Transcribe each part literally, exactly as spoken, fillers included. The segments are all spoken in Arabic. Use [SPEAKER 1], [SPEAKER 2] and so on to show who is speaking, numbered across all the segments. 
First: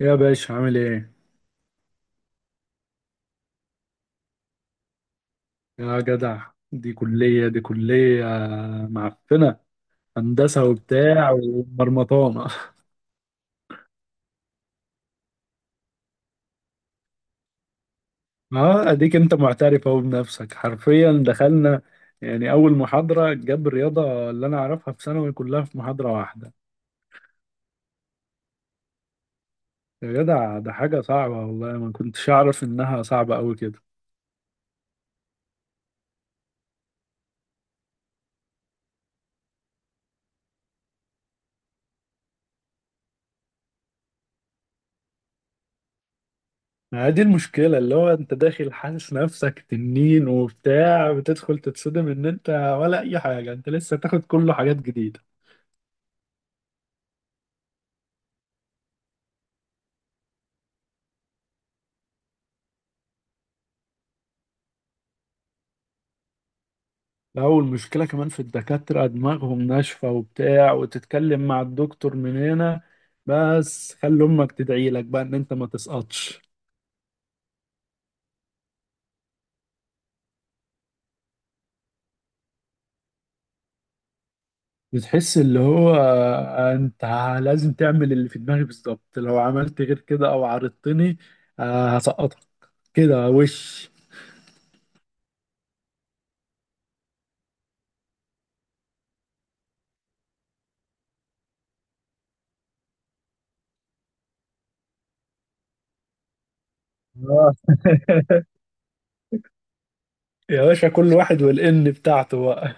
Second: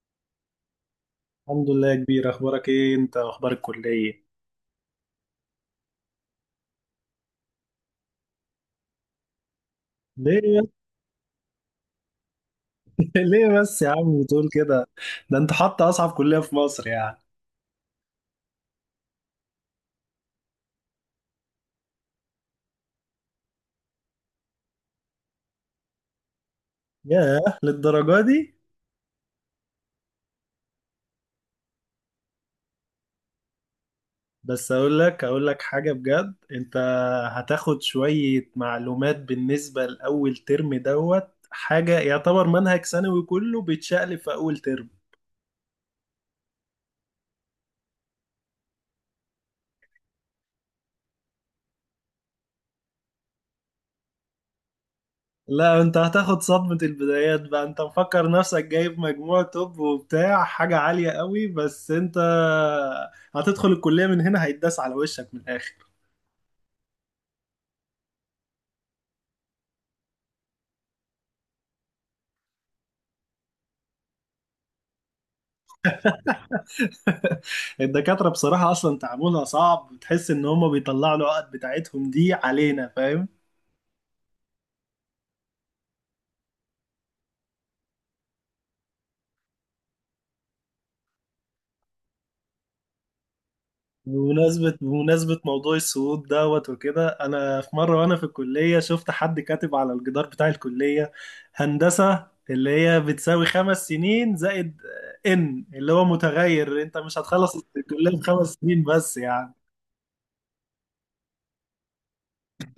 [SPEAKER 1] يا باشا عامل ايه؟
[SPEAKER 2] الحمد لله يا كبير، اخبارك ايه؟ انت اخبار الكليه؟
[SPEAKER 1] يا جدع دي كلية دي كلية معفنة.
[SPEAKER 2] ليه يا-
[SPEAKER 1] هندسة وبتاع ومرمطانة
[SPEAKER 2] ليه بس يا عم بتقول كده؟ ده انت حاطط اصعب كليه في مصر يعني.
[SPEAKER 1] اه، اديك انت معترف اهو بنفسك. حرفيا دخلنا يعني اول محاضرة جاب الرياضة اللي انا اعرفها في ثانوي كلها في محاضرة واحدة.
[SPEAKER 2] ياه، للدرجه دي؟
[SPEAKER 1] يا جدع، ده حاجة صعبة، والله ما كنتش اعرف انها صعبة قوي كده.
[SPEAKER 2] بس اقول لك اقول لك حاجه بجد. انت هتاخد شويه معلومات بالنسبه لاول ترم دوت حاجه، يعتبر منهج ثانوي كله بيتشقلب في اول ترم.
[SPEAKER 1] ما هي دي المشكلة، اللي هو انت داخل حاسس نفسك تنين وبتاع، بتدخل تتصدم ان انت ولا اي حاجة، انت لسه تاخد كله حاجات جديدة.
[SPEAKER 2] لا انت هتاخد صدمة البدايات بقى. انت مفكر نفسك جايب مجموع توب وبتاع حاجة عالية قوي، بس انت هتدخل الكلية من هنا، هيتداس على وشك من الآخر.
[SPEAKER 1] لا، والمشكلة كمان في الدكاترة، دماغهم ناشفة وبتاع، وتتكلم مع الدكتور من هنا. بس خلي أمك تدعي لك بقى إن أنت ما تسقطش.
[SPEAKER 2] الدكاترة بصراحة أصلا تعاملها صعب، تحس إن هما بيطلعوا العقد بتاعتهم دي علينا، فاهم؟
[SPEAKER 1] بتحس اللي هو أنت لازم تعمل اللي في دماغي بالظبط، لو عملت غير كده أو عارضتني، آه، هسقطك كده وش.
[SPEAKER 2] بمناسبة بمناسبة موضوع الصعود دوت وكده، أنا في مرة وأنا في الكلية شفت حد كاتب على الجدار بتاع الكلية: هندسة اللي هي بتساوي خمس سنين زائد، إن اللي هو متغير، أنت مش
[SPEAKER 1] آه.
[SPEAKER 2] هتخلص الكلية في خمس سنين بس يعني.
[SPEAKER 1] يا باشا، كل واحد والإن بتاعته بقى.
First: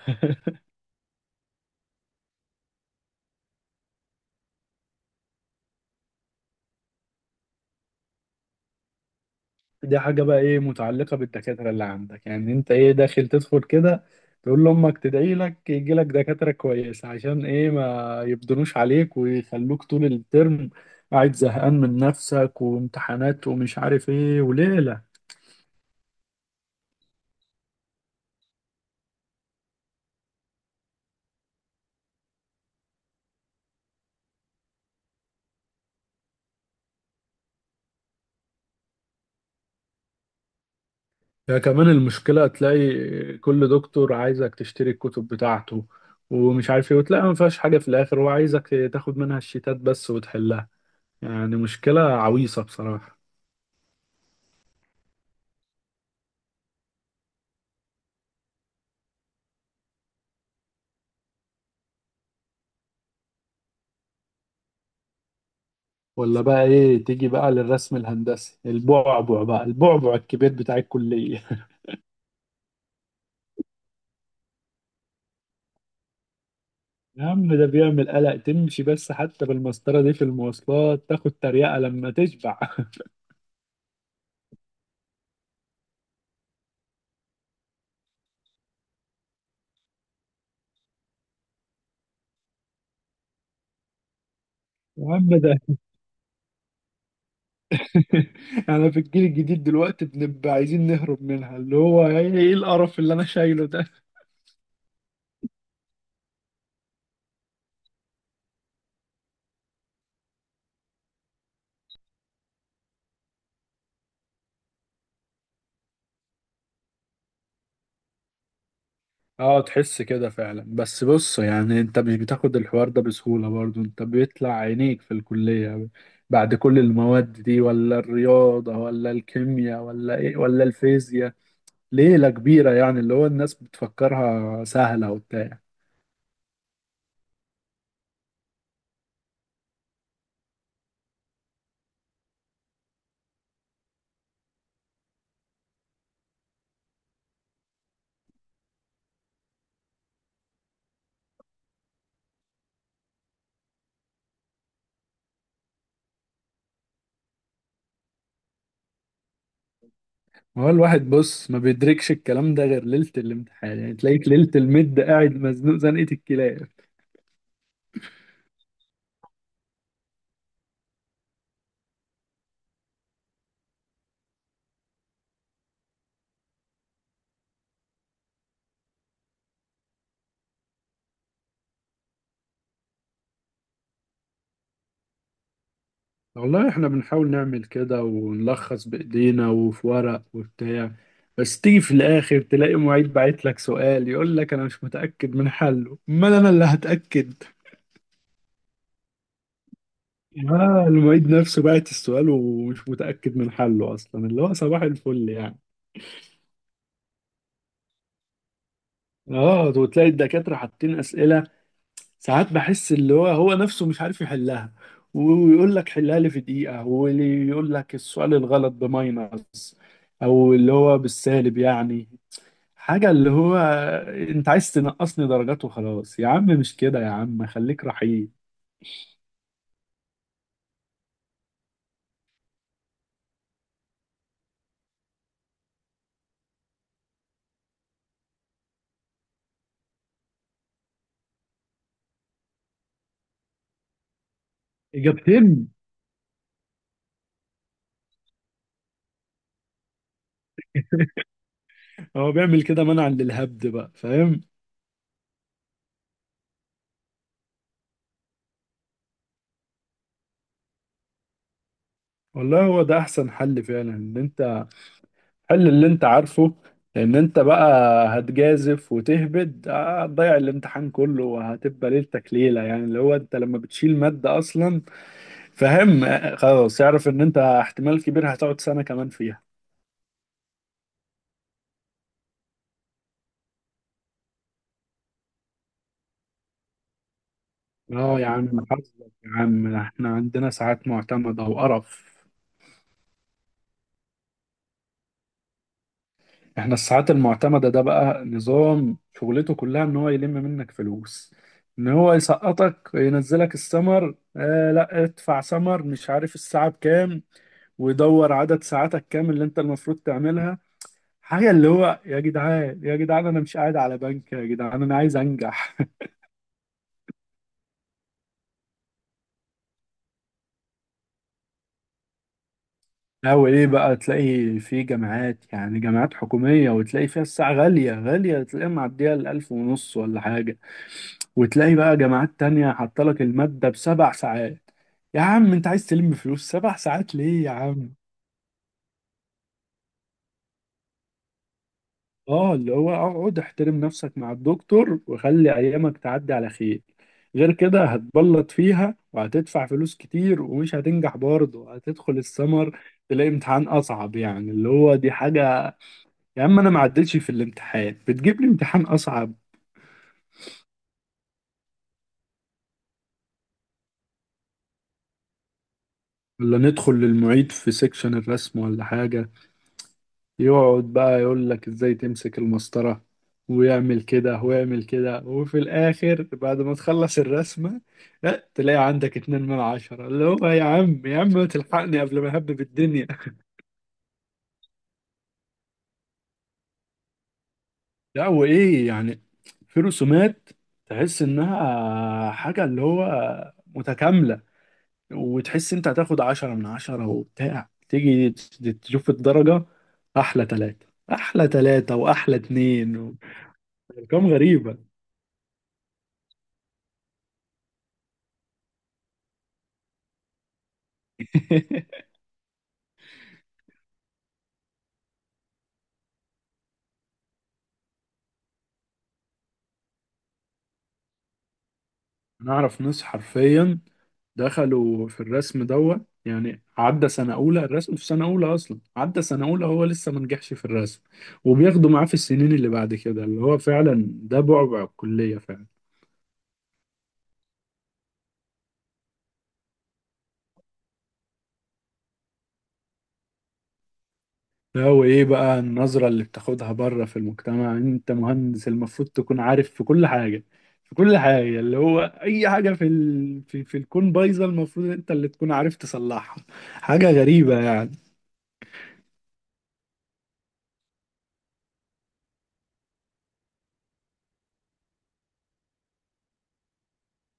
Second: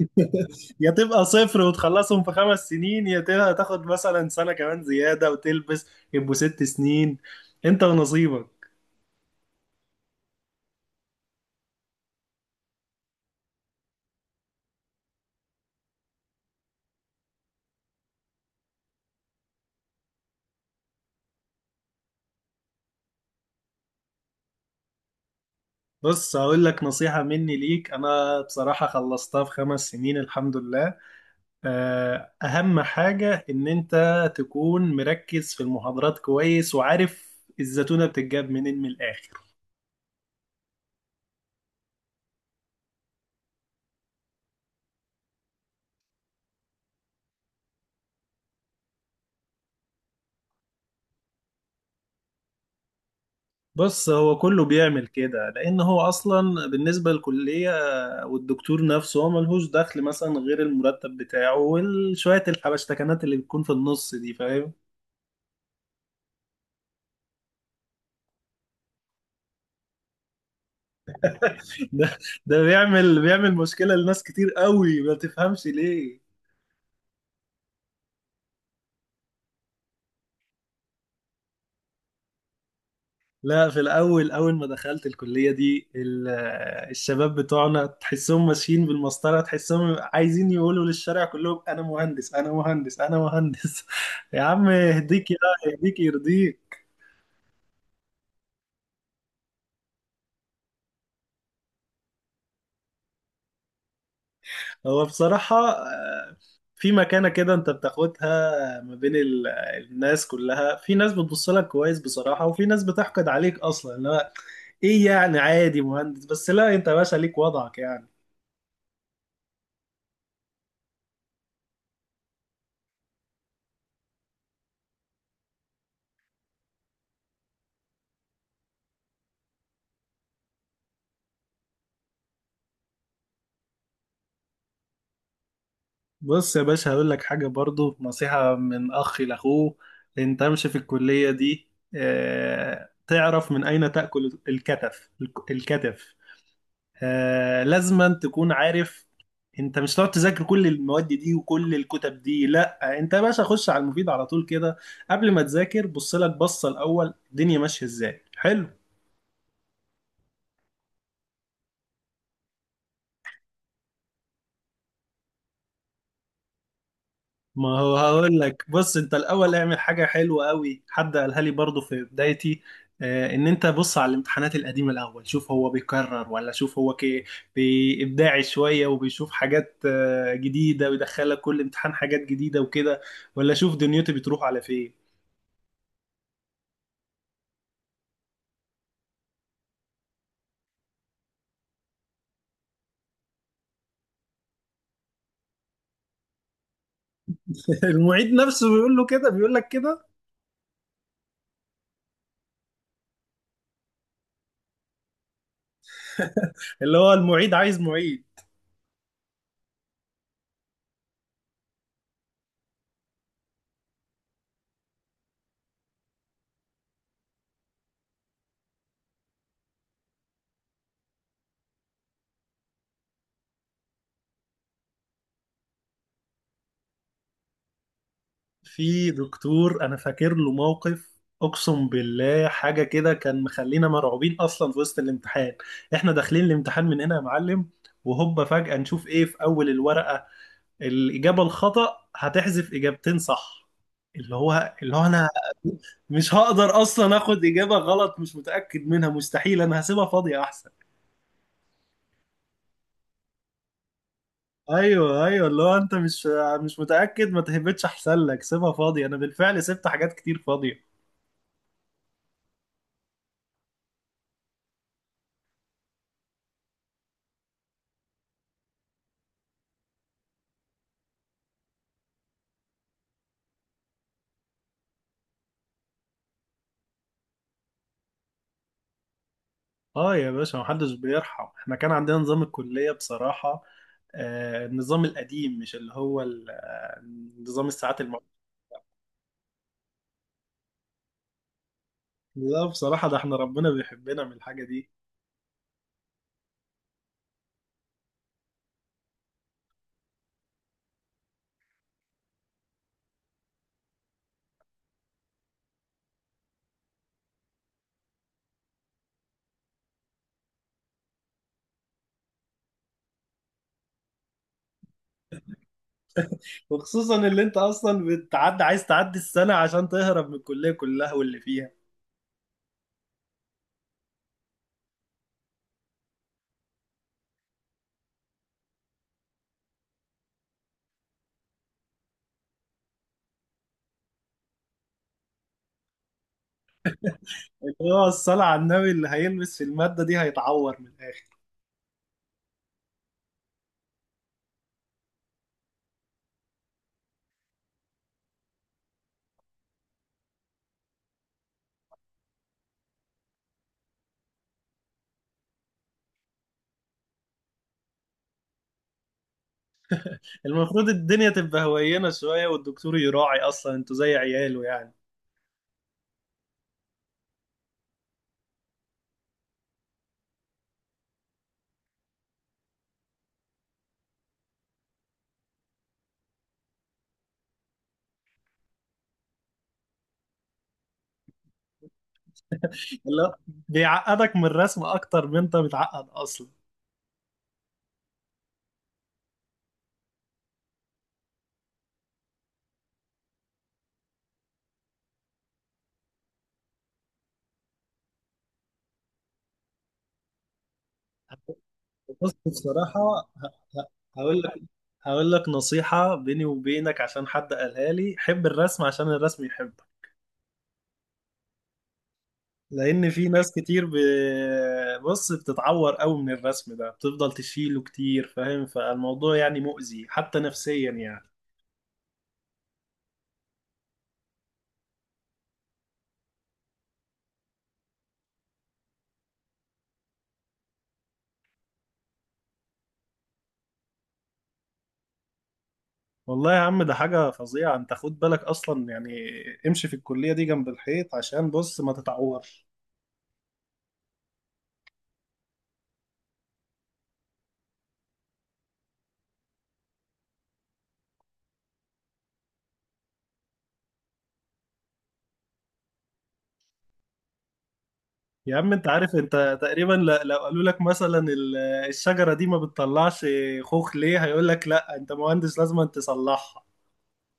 [SPEAKER 2] يا تبقى صفر وتخلصهم في خمس سنين، يا تبقى تاخد مثلا سنة كمان زيادة وتلبس، يبقوا ست سنين. أنت ونصيبك.
[SPEAKER 1] دي حاجة بقى ايه متعلقة بالدكاترة اللي عندك، يعني انت ايه داخل تدخل كده؟ تقول لأمك تدعي لك يجي لك دكاترة كويسة، عشان ايه ما يبدنوش عليك ويخلوك طول الترم قاعد زهقان من نفسك وامتحانات ومش عارف ايه وليلة.
[SPEAKER 2] بص هقول لك نصيحة مني ليك، أنا بصراحة خلصتها في خمس سنين الحمد لله. آه، أهم حاجة إن أنت تكون مركز في المحاضرات كويس، وعارف الزتونة بتتجاب منين من الآخر.
[SPEAKER 1] ده كمان المشكلة، تلاقي كل دكتور عايزك تشتري الكتب بتاعته ومش عارف ايه، وتلاقي ما فيهاش حاجة في الآخر، هو عايزك تاخد منها الشيتات بس وتحلها. يعني مشكلة عويصة بصراحة.
[SPEAKER 2] بص هو كله بيعمل كده لأن هو أصلا بالنسبة للكلية والدكتور نفسه، هو ملهوش دخل مثلا غير المرتب بتاعه وشوية الحبشتكنات اللي بتكون في النص دي، فاهم؟
[SPEAKER 1] ولا بقى ايه، تيجي بقى للرسم الهندسي، البعبع بقى، البعبع الكبير بتاع الكلية.
[SPEAKER 2] ده ده بيعمل بيعمل مشكلة لناس كتير قوي، ما تفهمش ليه.
[SPEAKER 1] يا عم، ده بيعمل قلق، تمشي بس حتى بالمسطرة دي في المواصلات تاخد تريقة لما تشبع
[SPEAKER 2] لا في الأول، أول ما دخلت الكلية دي ال- آه، الشباب بتوعنا تحسهم ماشيين بالمسطرة، تحسهم عايزين يقولوا للشارع كلهم أنا مهندس أنا مهندس أنا مهندس. يا عم
[SPEAKER 1] يا عم
[SPEAKER 2] يهديك، يا
[SPEAKER 1] ده
[SPEAKER 2] يهديك يرضيك.
[SPEAKER 1] انا في الجيل الجديد دلوقتي بنبقى عايزين نهرب منها. اللي هو ايه، إيه القرف اللي انا شايله ده؟
[SPEAKER 2] هو بصراحة آه، في مكانة كده أنت بتاخدها ما بين ال- آه، الناس كلها. في ناس بتبص لك كويس بصراحة، وفي ناس بتحقد عليك أصلا. لا إيه يعني؟ عادي مهندس بس. لا أنت يا باشا ليك وضعك يعني.
[SPEAKER 1] اه، تحس كده فعلا. بس بص، يعني انت مش بتاخد الحوار ده بسهولة برضو، انت بيطلع عينيك في الكلية بعد كل المواد دي، ولا الرياضة ولا الكيمياء ولا ايه ولا الفيزياء، ليلة كبيرة يعني، اللي هو الناس بتفكرها سهلة وبتاع.
[SPEAKER 2] بص يا باشا، هقول لك حاجة برضو نصيحة من أخ لأخوه. أنت امشي في الكلية دي آه، تعرف من أين تأكل الكتف. الكتف. آه، لازما تكون عارف. أنت مش هتقعد تذاكر كل المواد دي وكل الكتب دي، لا أنت يا باشا خش على المفيد على طول كده. قبل ما تذاكر، بص لك بصة الأول الدنيا ماشية إزاي، حلو.
[SPEAKER 1] ما هو الواحد بص ما بيدركش الكلام ده غير ليلة الامتحان، يعني تلاقيك ليلة المد قاعد مزنوق زنقة الكلاب.
[SPEAKER 2] ما هو هقول لك، بص انت الاول اعمل حاجه حلوه قوي، حد قالها لي برضو في بدايتي آه، ان انت بص على الامتحانات القديمه الاول، شوف هو بيكرر ولا شوف هو كي بابداعي شويه وبيشوف حاجات آه، جديده، ويدخلك كل امتحان حاجات جديده وكده، ولا شوف دنيتي بتروح على فين.
[SPEAKER 1] والله احنا بنحاول نعمل كده ونلخص بايدينا وفي ورق وبتاع، بس تيجي في الاخر تلاقي معيد باعت لك سؤال يقول لك انا مش متاكد من حله، امال انا اللي هتاكد؟
[SPEAKER 2] المعيد نفسه بيقول له كده، بيقول لك كده.
[SPEAKER 1] اه، المعيد نفسه باعت السؤال ومش متاكد من حله اصلا، اللي هو صباح الفل يعني.
[SPEAKER 2] اللي هو المعيد عايز معيد.
[SPEAKER 1] اه، وتلاقي الدكاتره حاطين اسئله ساعات بحس اللي هو هو نفسه مش عارف يحلها، ويقول لك حلها لي في دقيقه. واللي يقول لك السؤال الغلط بماينس، او اللي هو بالسالب يعني. حاجة اللي هو انت عايز تنقصني درجات وخلاص؟ يا عم مش كده، يا عم خليك رحيم.
[SPEAKER 2] في دكتور انا فاكر له موقف، اقسم بالله حاجه كده كان مخلينا مرعوبين اصلا في وسط الامتحان. احنا داخلين الامتحان من هنا يا معلم، وهوبا فجاه نشوف ايه في اول الورقه: الاجابه الخطا هتحذف اجابتين صح. اللي هو اللي هو انا
[SPEAKER 1] اجابتين.
[SPEAKER 2] مش هقدر اصلا اخد اجابه غلط مش متاكد منها، مستحيل، انا هسيبها فاضيه احسن.
[SPEAKER 1] هو بيعمل كده منعا للهبد بقى، فاهم.
[SPEAKER 2] ايوه ايوه، اللي هو انت مش مش متاكد، ما تهبطش احسن لك، سيبها فاضيه، انا بالفعل سبت حاجات كتير فاضيه.
[SPEAKER 1] والله هو ده احسن حل فعلا، ان انت حل اللي انت عارفه. لان انت بقى هتجازف وتهبد، آه، هتضيع الامتحان كله وهتبقى ليلتك ليلة. يعني اللي هو انت لما بتشيل مادة اصلا، فاهم، آه، خلاص اعرف ان انت احتمال كبير هتقعد سنة كمان فيها.
[SPEAKER 2] اه يا باشا، محدش بيرحم. احنا كان عندنا نظام الكلية بصراحة، آه النظام القديم، مش اللي هو ال- آه، نظام الساعات
[SPEAKER 1] اه
[SPEAKER 2] المعروف.
[SPEAKER 1] يا عم حظك، يا عم احنا عندنا ساعات معتمدة وقرف.
[SPEAKER 2] لا بصراحة، ده احنا ربنا بيحبنا من الحاجة دي.
[SPEAKER 1] احنا الساعات المعتمدة ده بقى نظام شغلته كلها ان هو يلم منك فلوس، ان هو يسقطك ينزلك السمر، آه، لا ادفع سمر، مش عارف الساعة بكام، ويدور عدد ساعاتك كام اللي انت المفروض تعملها. حاجة اللي هو يا جدعان، يا جدعان، انا مش قاعد على بنك يا جدعان، انا عايز انجح.
[SPEAKER 2] وخصوصا اللي انت اصلا بتعدي، عايز تعدي السنة عشان تهرب من الكلية كلها واللي فيها.
[SPEAKER 1] أو إيه بقى، تلاقي في جامعات يعني جامعات حكومية، وتلاقي فيها الساعة غالية غالية، تلاقيها معدية الألف ونص ولا حاجة. وتلاقي بقى جامعات تانية حاطلك المادة بسبع ساعات. يا عم أنت عايز تلم فلوس سبع ساعات ليه يا
[SPEAKER 2] اللي
[SPEAKER 1] عم؟
[SPEAKER 2] هو الصلاة على النبي، اللي هيلبس في المادة دي هيتعور من الآخر.
[SPEAKER 1] آه، اللي هو اقعد احترم نفسك مع الدكتور وخلي أيامك تعدي على خير. غير كده هتبلط فيها، وهتدفع فلوس كتير ومش هتنجح برضه، هتدخل السمر تلاقي امتحان أصعب. يعني اللي هو دي حاجة، يا عم انا ما عدتش في الامتحان بتجيب لي امتحان اصعب.
[SPEAKER 2] المفروض الدنيا تبقى هوينة شوية، والدكتور يراعي أصلا انتوا زي عياله يعني.
[SPEAKER 1] ولا ندخل للمعيد في سيكشن الرسم ولا حاجة، يقعد بقى يقول لك ازاي تمسك المسطرة، ويعمل كده ويعمل كده، وفي الاخر بعد ما تخلص الرسمة لا تلاقي عندك اتنين من عشرة. اللي هو يا عم، يا عم ما تلحقني قبل ما اهبب الدنيا.
[SPEAKER 2] لا، بيعقدك من الرسم أكتر من انت متعقد أصلا.
[SPEAKER 1] لا، وايه يعني، في رسومات تحس انها حاجة اللي هو متكاملة، وتحس انت هتاخد عشرة من عشرة وبتاع، تيجي ت- تشوف الدرجة احلى تلاتة، احلى تلاتة
[SPEAKER 2] بص
[SPEAKER 1] واحلى اتنين
[SPEAKER 2] بصراحة،
[SPEAKER 1] و-
[SPEAKER 2] ه- ه-
[SPEAKER 1] ارقام
[SPEAKER 2] هقول لك
[SPEAKER 1] غريبة.
[SPEAKER 2] هقول لك نصيحة بيني وبينك. عشان حد قالها لي: حب الرسم عشان الرسم يحبك. لأن في ناس كتير ب... بص بتتعور قوي من الرسم ده، بتفضل تشيله كتير، فاهم؟ فالموضوع يعني مؤذي حتى نفسيا يعني.
[SPEAKER 1] انا اعرف ناس حرفيا دخلوا في الرسم دوت، يعني عدى سنة أولى، الرسم في سنة أولى أصلا، عدى سنة أولى هو لسه ما نجحش في الرسم، وبياخدوا معاه في السنين اللي بعد كده، اللي هو فعلا ده بعبع الكلية فعلا.
[SPEAKER 2] والله يا عم ده حاجة فظيعة. انت خد بالك أصلا يعني، امشي في الكلية دي جنب الحيط عشان بص ما تتعور.
[SPEAKER 1] لا، وايه بقى النظرة اللي بتاخدها بره في المجتمع، انت مهندس المفروض تكون عارف في كل حاجة، في كل حاجة، اللي هو اي حاجة في ال... في, في الكون بايظة، المفروض انت اللي تكون عارف تصلحها. حاجة غريبة يعني.
[SPEAKER 2] يا عم انت عارف انت تقريبا ل- لو قالوا لك مثلا ال- الشجرة دي ما بتطلعش خوخ ليه، هيقول لك لا انت مهندس لازم انت تصلحها.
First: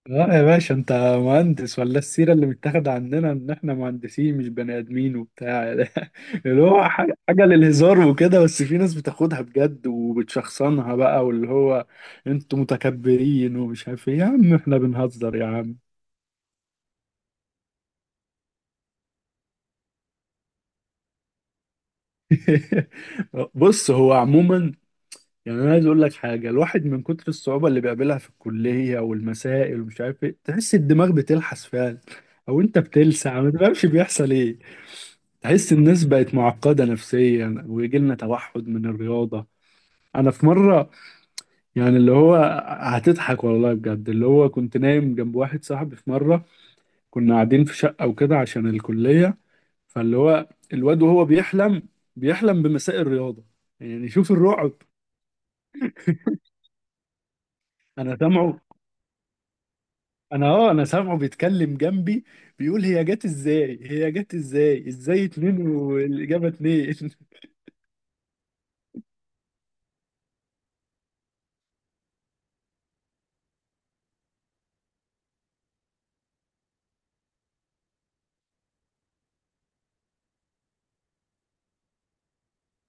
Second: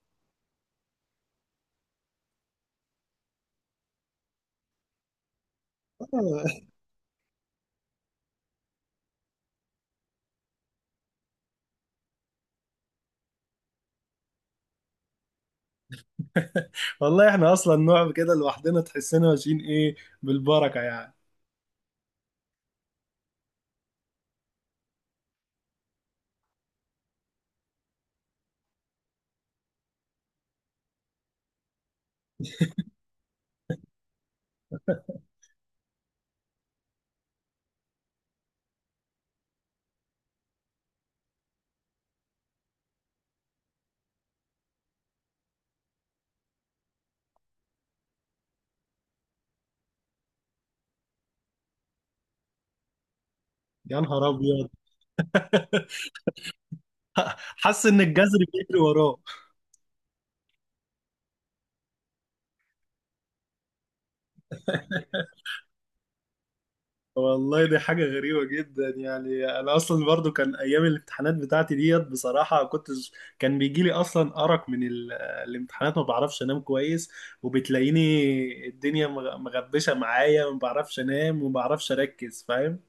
[SPEAKER 1] اه يا باشا، انت مهندس ولا السيرة اللي متاخدة عندنا ان احنا مهندسين مش بني ادمين وبتاع اللي هو حاجة حاجة للهزار وكده، بس في ناس بتاخدها بجد وبتشخصنها بقى، واللي هو انتوا متكبرين ومش عارف ايه. يا عم احنا بنهزر يا عم.
[SPEAKER 2] والله احنا اصلا نوع كده لوحدنا، تحسنا ماشيين ايه، بالبركة يعني.
[SPEAKER 1] بص هو عموما يعني، انا عايز اقول لك حاجه، الواحد من كتر الصعوبه اللي بيقابلها في الكليه والمسائل ومش عارف ايه، تحس الدماغ بتلحس فعلا، او انت بتلسع ما تفهمش بيحصل ايه. تحس الناس بقت معقده نفسيا، ويجي لنا توحد من الرياضه. انا في مره، يعني اللي هو، هتضحك والله بجد، اللي هو كنت نايم جنب واحد صاحبي في مره، كنا قاعدين في شقه وكده عشان الكليه، فاللي هو الواد وهو بيحلم بيحلم بمساء الرياضه،
[SPEAKER 2] يا
[SPEAKER 1] يعني
[SPEAKER 2] نهار
[SPEAKER 1] شوف
[SPEAKER 2] ابيض.
[SPEAKER 1] الرعب.
[SPEAKER 2] حاسس ان
[SPEAKER 1] انا
[SPEAKER 2] الجذر
[SPEAKER 1] سامعه،
[SPEAKER 2] بيجري وراه.
[SPEAKER 1] انا اه انا سامعه بيتكلم جنبي، بيقول هي جت ازاي، هي جت ازاي، ازاي اتنين والاجابه اتنين
[SPEAKER 2] والله دي حاجة غريبة جدا يعني. أنا أصلا برضو كان أيام الامتحانات بتاعتي ديت بصراحة كنت، كان بيجيلي أصلا أرق من ال... الامتحانات، ما بعرفش أنام كويس، وبتلاقيني الدنيا مغ- مغبشة معايا، ما بعرفش أنام وما بعرفش أركز، فاهم؟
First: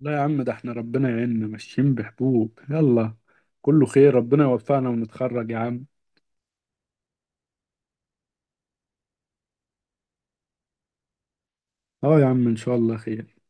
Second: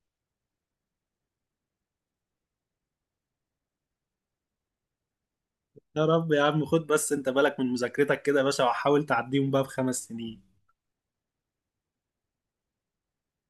[SPEAKER 1] لا يا عم، ده احنا ربنا يعيننا ماشيين بحبوب يلا، كله خير، ربنا يوفقنا ونتخرج يا عم.
[SPEAKER 2] يا رب يا عم. خد بس أنت بالك من مذاكرتك كده يا باشا، وحاول تعديهم بقى بخمس سنين.
[SPEAKER 1] اه يا عم، ان شاء الله خير.